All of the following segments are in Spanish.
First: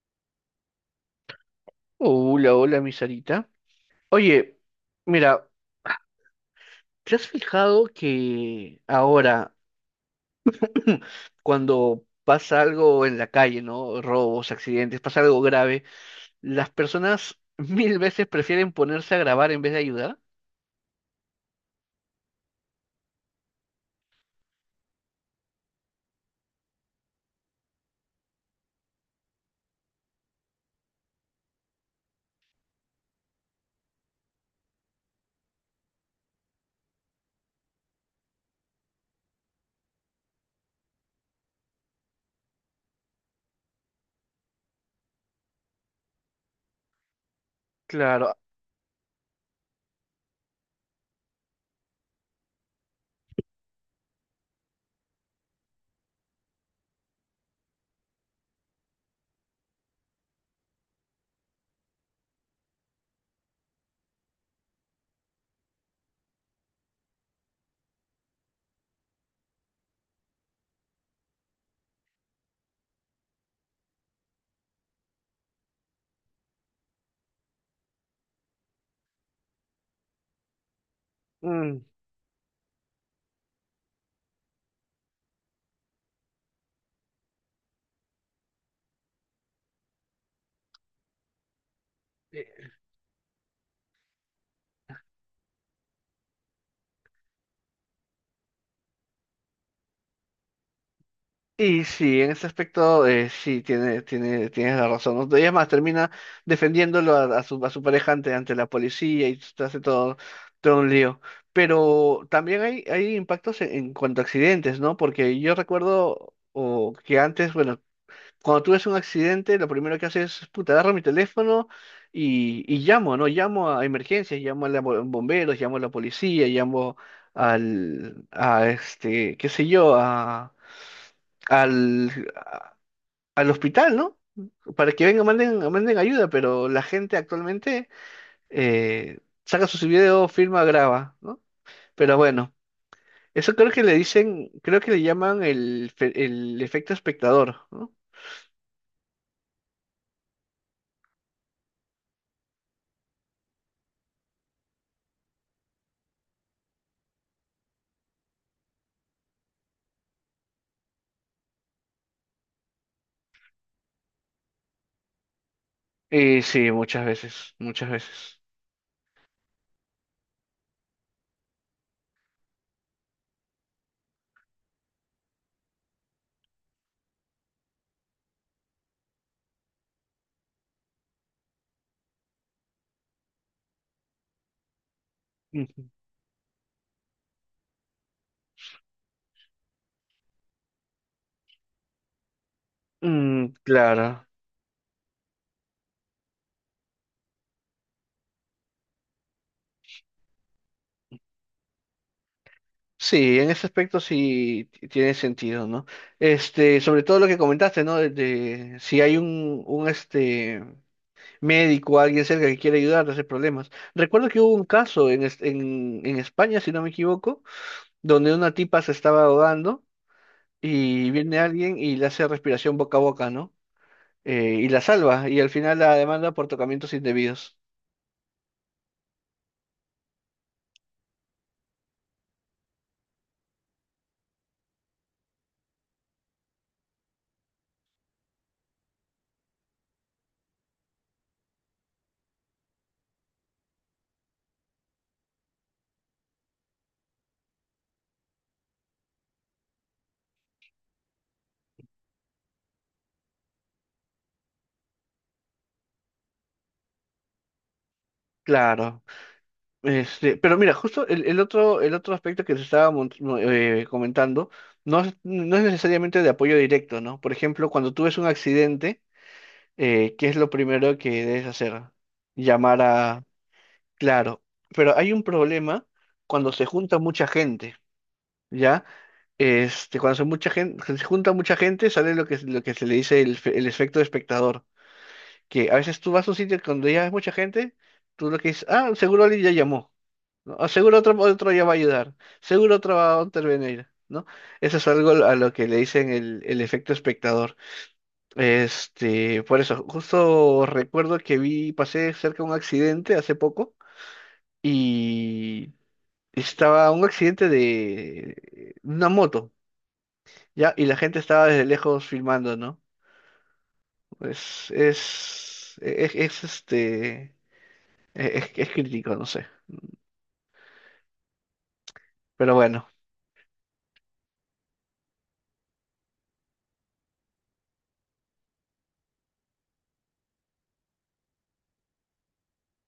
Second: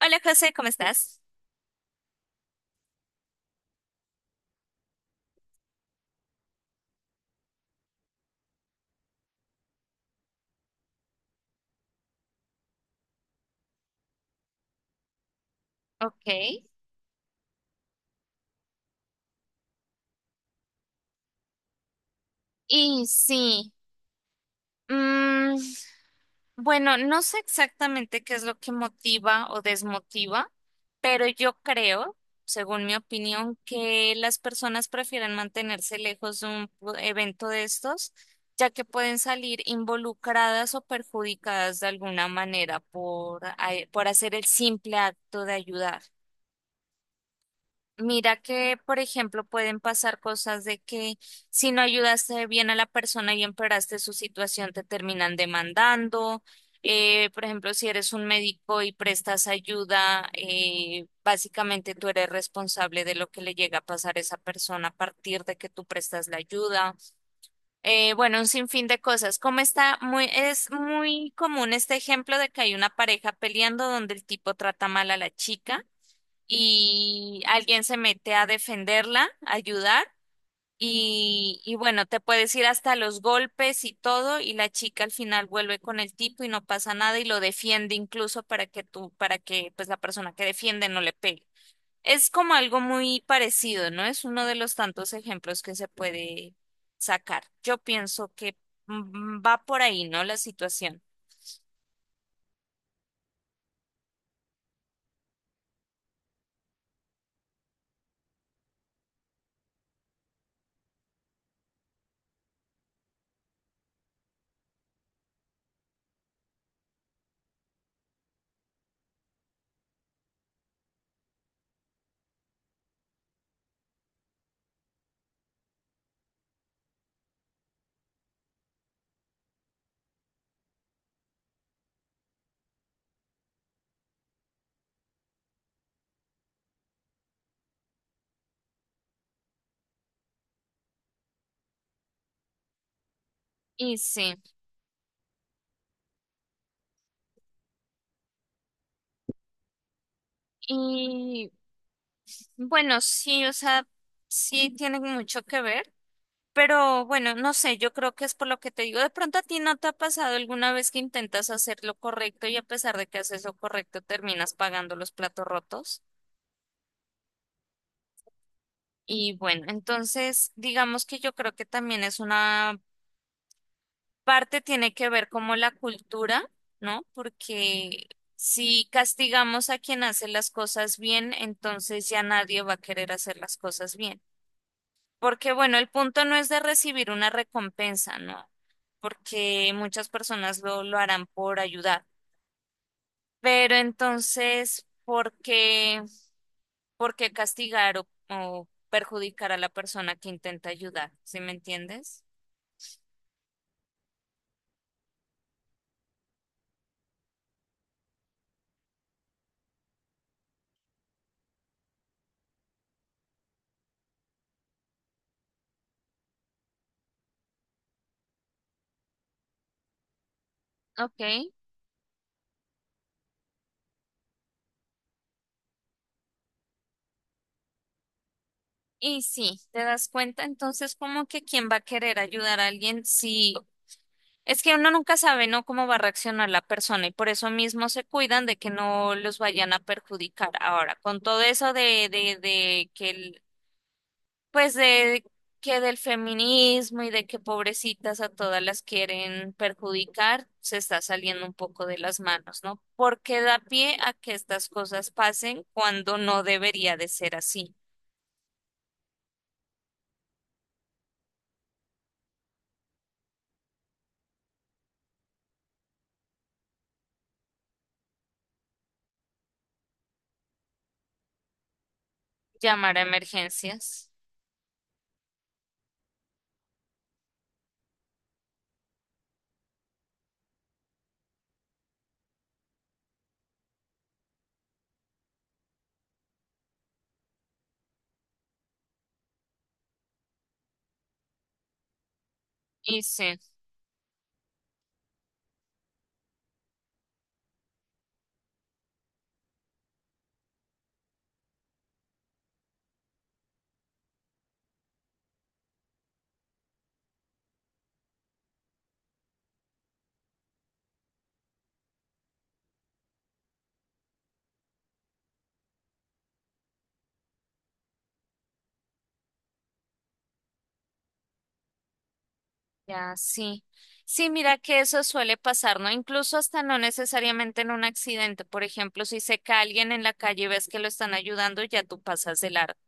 Hola José, ¿cómo estás? Hola, hola, mi Sarita. Oye, mira, ¿te has fijado que ahora, cuando pasa algo en la calle? ¿No? Robos, accidentes, pasa algo grave, Ok, las personas mil veces prefieren ponerse a grabar en vez de ayudar. y sí, mm, bueno, no sé exactamente qué es lo que motiva o desmotiva, pero yo creo, según mi opinión, que las personas prefieren mantenerse lejos de un evento de estos, ya que pueden salir involucradas o perjudicadas de alguna manera por, por hacer el simple acto de ayudar. Claro. Mira que, por ejemplo, pueden pasar cosas de que si no ayudaste bien a la persona y empeoraste su situación, te terminan demandando. Por ejemplo, si eres un médico y prestas ayuda, básicamente tú eres responsable de lo que le llega a pasar a esa persona a partir de que tú prestas la ayuda. Bueno, un sinfín de cosas. Como es muy común este ejemplo de que hay una pareja peleando donde el tipo trata mal a la chica y alguien se mete a defenderla, a ayudar, y Mm. bueno, te puedes ir hasta los golpes y todo, y la chica al final vuelve con el tipo y no pasa nada y lo defiende incluso para que tú, para que pues la persona que defiende no le pegue. Es como algo muy parecido, ¿no? Es uno de los tantos ejemplos que se puede sacar. Yo pienso que va por ahí, ¿no? La situación. Y sí, en ese aspecto sí, tienes la razón, ¿no? Y es más, termina defendiéndolo a su pareja ante la policía y te hace todo, todo un lío. Pero también hay impactos en cuanto a accidentes, ¿no? Porque yo recuerdo o que antes, bueno, cuando tú ves un accidente, lo primero que haces es, puta, agarro mi teléfono y llamo, ¿no? Llamo a emergencias, llamo a los bomberos, llamo a la policía, llamo a este, qué sé yo, al, a- al hospital, ¿no? Para que vengan, manden ayuda, pero la gente actualmente eh, saca sus videos, filma, graba, ¿no? Pero bueno, eso creo que le Y sí, dicen, creo que le llaman el, el efecto espectador, ¿no? y bueno, sí, o sea, sí tiene mucho que ver. Pero bueno, no sé, yo creo que es por lo que te digo. De pronto a ti no te ha pasado alguna vez que intentas hacer lo correcto y a pesar de que haces lo correcto terminas pagando los platos rotos. Y sí, muchas veces, muchas veces. Y bueno, entonces digamos que yo creo que también es una parte tiene que ver como la cultura, ¿no? Porque si castigamos a quien hace las cosas bien, entonces ya nadie va a querer hacer las cosas bien. Porque bueno, Ujú. el punto no es de recibir una recompensa, ¿no? Porque muchas personas lo harán por ayudar. Mm, Pero claro. entonces, ¿por qué castigar o perjudicar a la persona que intenta ayudar? ¿Sí me entiendes? Sí, en ese aspecto sí tiene sentido, ¿no? Este, sobre todo lo que comentaste, ¿no? De si hay un este médico, alguien cerca que quiere ayudar a hacer problemas. Recuerdo que hubo un caso en España, si no me equivoco, donde una tipa se estaba ahogando y viene Ok. alguien y le hace respiración boca a boca, ¿no? Y la salva, y al final la demanda por tocamientos indebidos. Y sí, te das cuenta entonces como que quién va a querer ayudar a alguien si. Es que uno nunca sabe, ¿no? Cómo va a reaccionar la persona y por eso mismo se cuidan de que no los vayan a perjudicar. Ahora, con todo eso de que pues de que del feminismo y de que pobrecitas a todas las quieren perjudicar, se está saliendo un poco de las manos, ¿no? Porque da pie a que estas cosas pasen cuando no debería de ser así. Claro. Este, pero mira, justo el otro aspecto que te estaba comentando no es, no es necesariamente de apoyo directo, ¿no? Por ejemplo, cuando tú ves un accidente, ¿qué es lo primero que debes hacer? Llamar Llamar a a... emergencias. Claro, pero hay un problema cuando se junta mucha gente, ¿ya? Este, cuando se, mucha gente, se junta mucha gente, sale lo que, lo que se le dice el, el efecto de espectador, que a veces tú vas a un sitio cuando ya hay mucha gente, tú lo que dices, ah, seguro alguien ya llamó, ¿no? O seguro otro, otro ya va a ayudar, seguro otro Y va a sí. intervenir, ¿no? Eso es algo a lo que le dicen el efecto espectador. Este, por eso, justo recuerdo que pasé cerca de un accidente hace poco y estaba un accidente de una moto, ¿ya? Y la gente estaba desde lejos filmando, ¿no? Es, este, e, es crítico, no sé. Pero bueno, Ya, sí. Sí, mira que eso suele pasar, ¿no? Incluso hasta no necesariamente en un accidente. Por ejemplo, si se cae alguien en la calle y ves que lo están ayudando, ya tú pasas de largo.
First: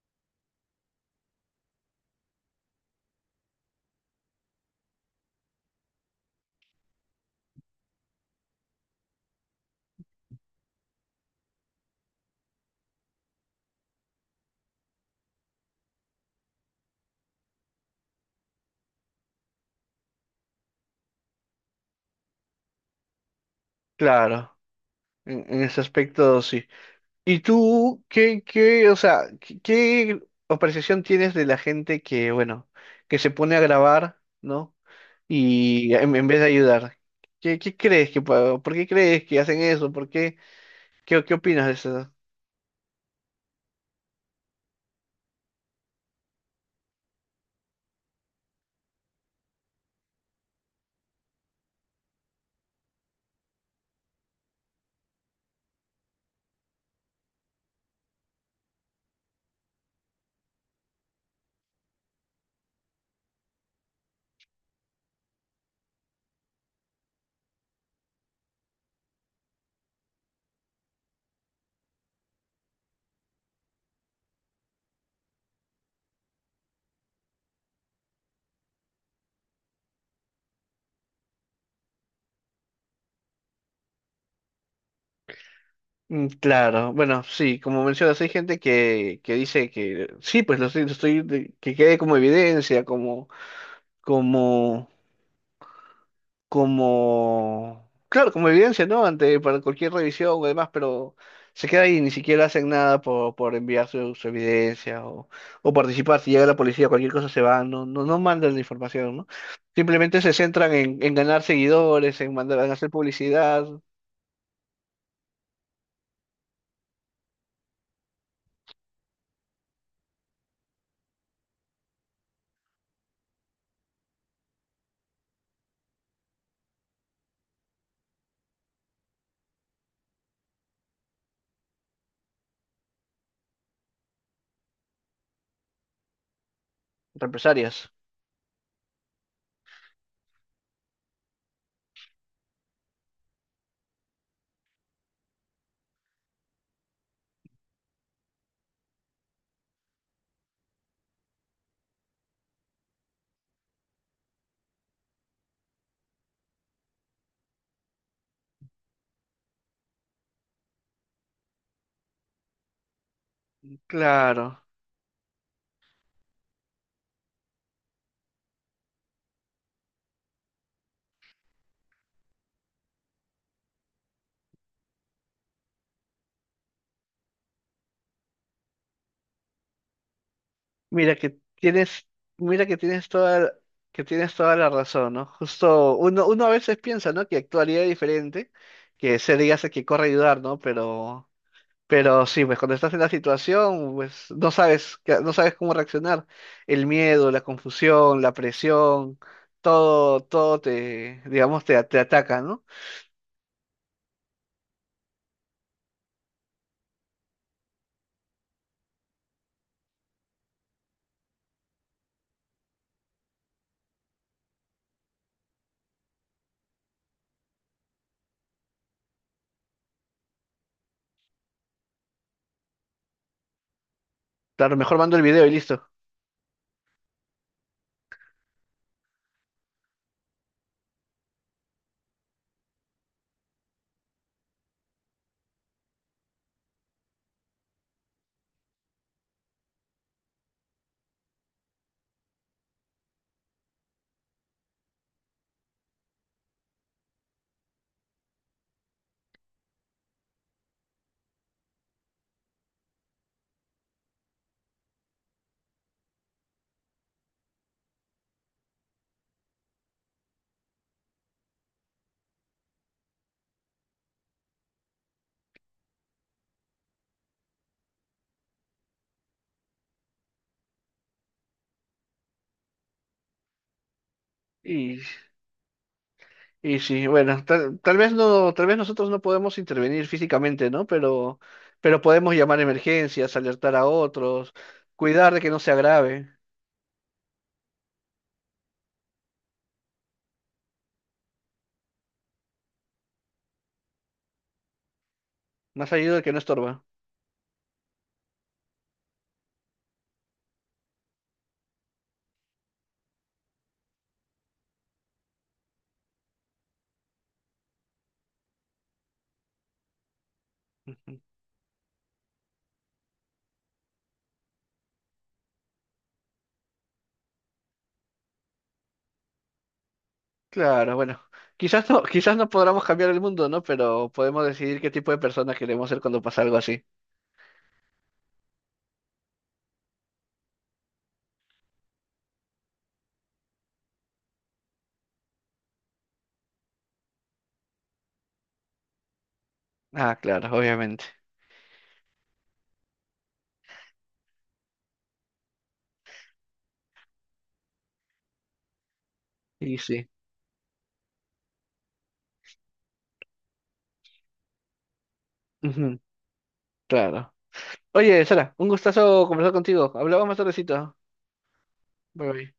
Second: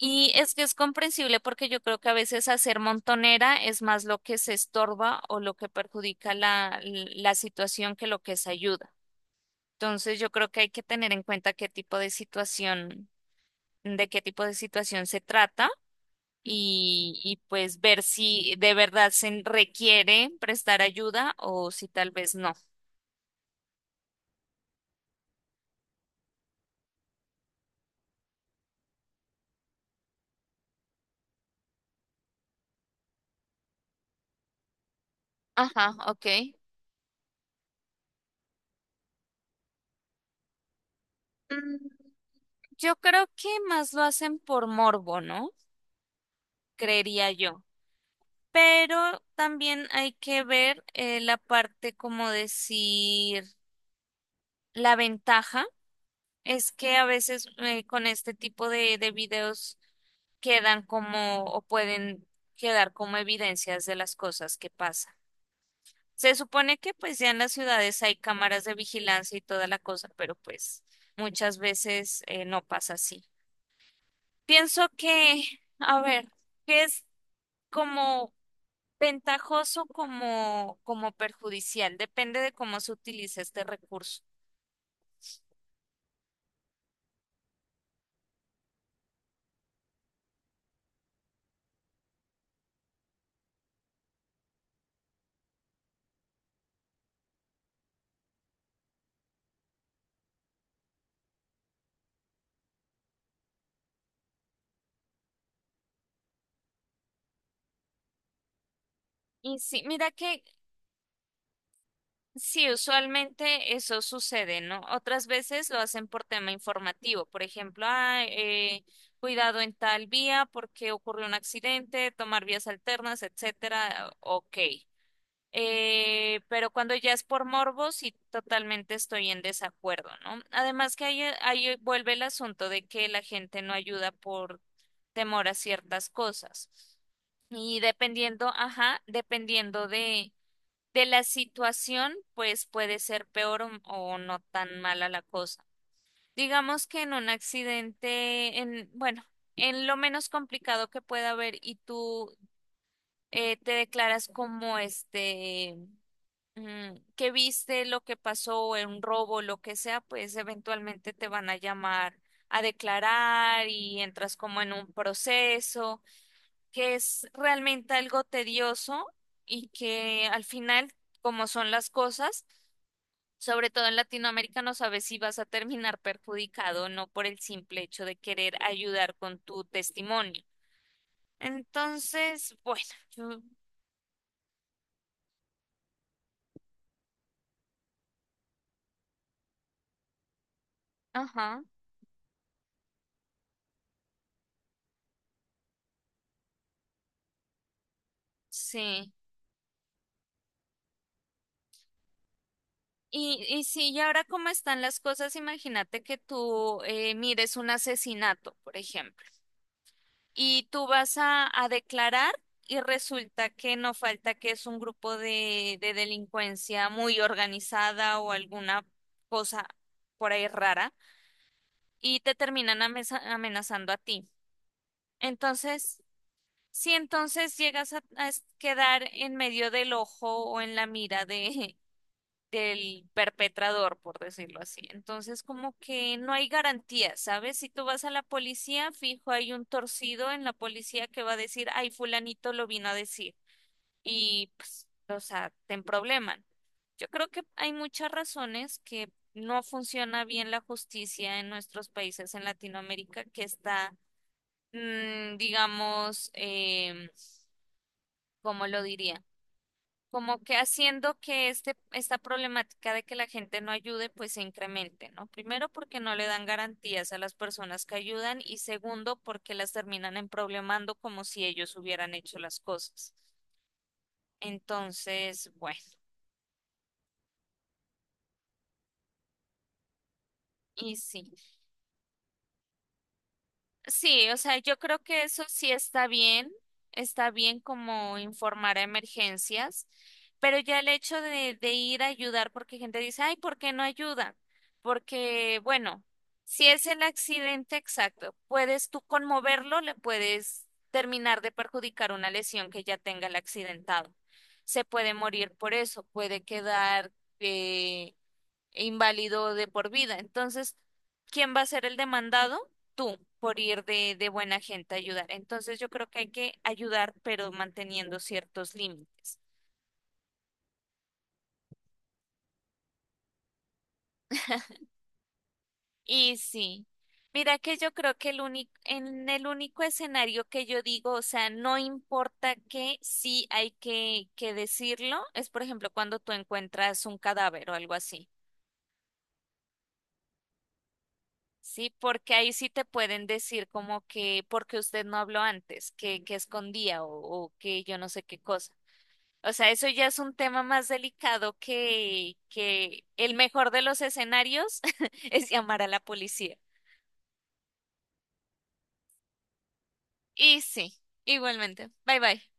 Y es que es comprensible porque yo creo que a veces hacer montonera es más lo que se estorba o lo que perjudica la situación que lo que se ayuda. Entonces, yo creo que hay que tener en cuenta qué tipo de situación, de qué tipo de situación se trata y pues ver si de verdad se requiere prestar ayuda o si tal vez no. claro, en ese aspecto sí. ¿Y tú o sea, qué apreciación tienes de la gente que, bueno, que se pone a grabar, ¿no? Ajá, Y en ok. vez de ayudar, ¿qué, qué crees que, por qué crees que hacen eso? ¿Por qué, qué, qué opinas de Mm, eso? Yo creo que más lo hacen por morbo, ¿no? Creería yo. Pero también hay que ver la parte, como decir, la ventaja es que a veces con este tipo de videos quedan como o pueden quedar como evidencias de las cosas que pasan. Se supone que pues ya en las ciudades hay cámaras de vigilancia y toda la cosa, pero pues muchas veces no pasa así. Pienso que, a ver, que es como ventajoso como perjudicial, depende de cómo se utiliza este recurso. Mm. Claro, bueno, sí, como mencionas, hay gente que dice que sí, pues lo estoy, que quede como evidencia, como, como, como, claro, como evidencia, ¿no? Ante para cualquier revisión o demás, pero se queda ahí, ni siquiera hacen nada por enviar su, su evidencia o participar. Si llega la policía, cualquier cosa se va, no, no, no mandan la información, ¿no? Y sí, mira Simplemente se que centran en ganar seguidores, en mandar, en sí, hacer publicidad, usualmente eso sucede, ¿no? Otras veces lo hacen por tema informativo, por ejemplo, "Ah, cuidado en tal vía porque ocurrió un accidente, tomar vías alternas, etcétera". Ok. Pero cuando ya es por morbo, sí, totalmente estoy en desacuerdo, ¿no? Además que ahí vuelve el asunto de que la gente no ayuda por temor a ciertas cosas. Y represalias. dependiendo, ajá, dependiendo de la situación, pues puede ser peor o no tan mala la cosa. Digamos que en un accidente, en, bueno, en lo menos complicado que pueda haber y tú te declaras como que viste lo que pasó en un robo, lo que sea, pues eventualmente te van a llamar a declarar y entras como Claro. en un proceso que es realmente algo tedioso y que al final, como son las cosas, sobre todo en Latinoamérica no sabes si vas a terminar perjudicado o no por el simple hecho de querer ayudar con tu testimonio. Mira que tienes, Entonces, mira bueno, yo, que tienes toda la razón, ¿no? Justo uno, uno a veces piensa, ¿no? Que actuaría diferente, que se diga que corre a ayudar, ¿no? Pero ajá, Pero sí, pues cuando estás en la situación, pues no sabes, no sabes cómo reaccionar. El miedo, la confusión, la sí. presión, todo, todo te, digamos, te ataca, ¿no? Y sí, y ahora cómo están las cosas, imagínate que tú mires un asesinato, por ejemplo, y tú vas a declarar y resulta que no falta que es un grupo de delincuencia muy organizada o alguna cosa por ahí rara y te terminan amenazando a ti. Claro, mejor mando el video y listo. Entonces, si entonces llegas a quedar en medio del ojo o en la mira del perpetrador, por decirlo así, entonces como que no hay garantía, ¿sabes? Si tú vas a la policía, fijo, hay un torcido en la policía que va a decir, ay, fulanito lo vino a decir. Y pues, o sea, te probleman. Yo creo que hay muchas razones que no funciona bien la justicia en nuestros países en Latinoamérica, que está digamos, ¿cómo lo diría? Como que haciendo que esta problemática de que la gente no ayude, pues se incremente, ¿no? Primero, porque no le dan garantías a las personas que ayudan y segundo, porque las terminan emproblemando como si ellos hubieran hecho las cosas. Y, Entonces, bueno, y sí, bueno, tal vez no, tal vez nosotros no podemos intervenir físicamente, ¿no? y sí. Pero podemos llamar a emergencias, alertar a Sí, o otros, sea, yo creo que cuidar de eso que no se sí agrave, está bien como informar a emergencias, pero ya el hecho de ir a ayudar, porque gente dice, ay, ¿por qué no ayuda? Porque, más bueno, allá de que no si estorba. es el accidente exacto, puedes tú conmoverlo, le puedes terminar de perjudicar una lesión que ya tenga el accidentado. Se puede morir por eso, puede quedar eh, e inválido de por vida. Entonces, ¿quién va a ser el demandado? Tú, por ir de buena gente a ayudar. Entonces, yo creo que hay que ayudar, pero manteniendo ciertos límites. Claro, bueno, quizás no podamos cambiar el mundo, ¿no? Pero podemos decidir qué tipo de persona queremos ser cuando Y pasa algo así. sí, mira que yo creo que en el único escenario que yo digo, o sea, no importa que sí hay que decirlo, es por ejemplo cuando tú encuentras un cadáver o algo así. Ah, claro, obviamente. Sí, porque ahí sí te pueden decir como que porque usted no habló antes, que escondía o que yo no sé qué cosa. O sea, Y eso ya sí. es un tema más delicado que el mejor de los escenarios es llamar a la Ujú, policía. claro. Oye, Sara, un gustazo conversar contigo. Hablamos más Y sí, tardecito. igualmente. Bye Bye bye. bye.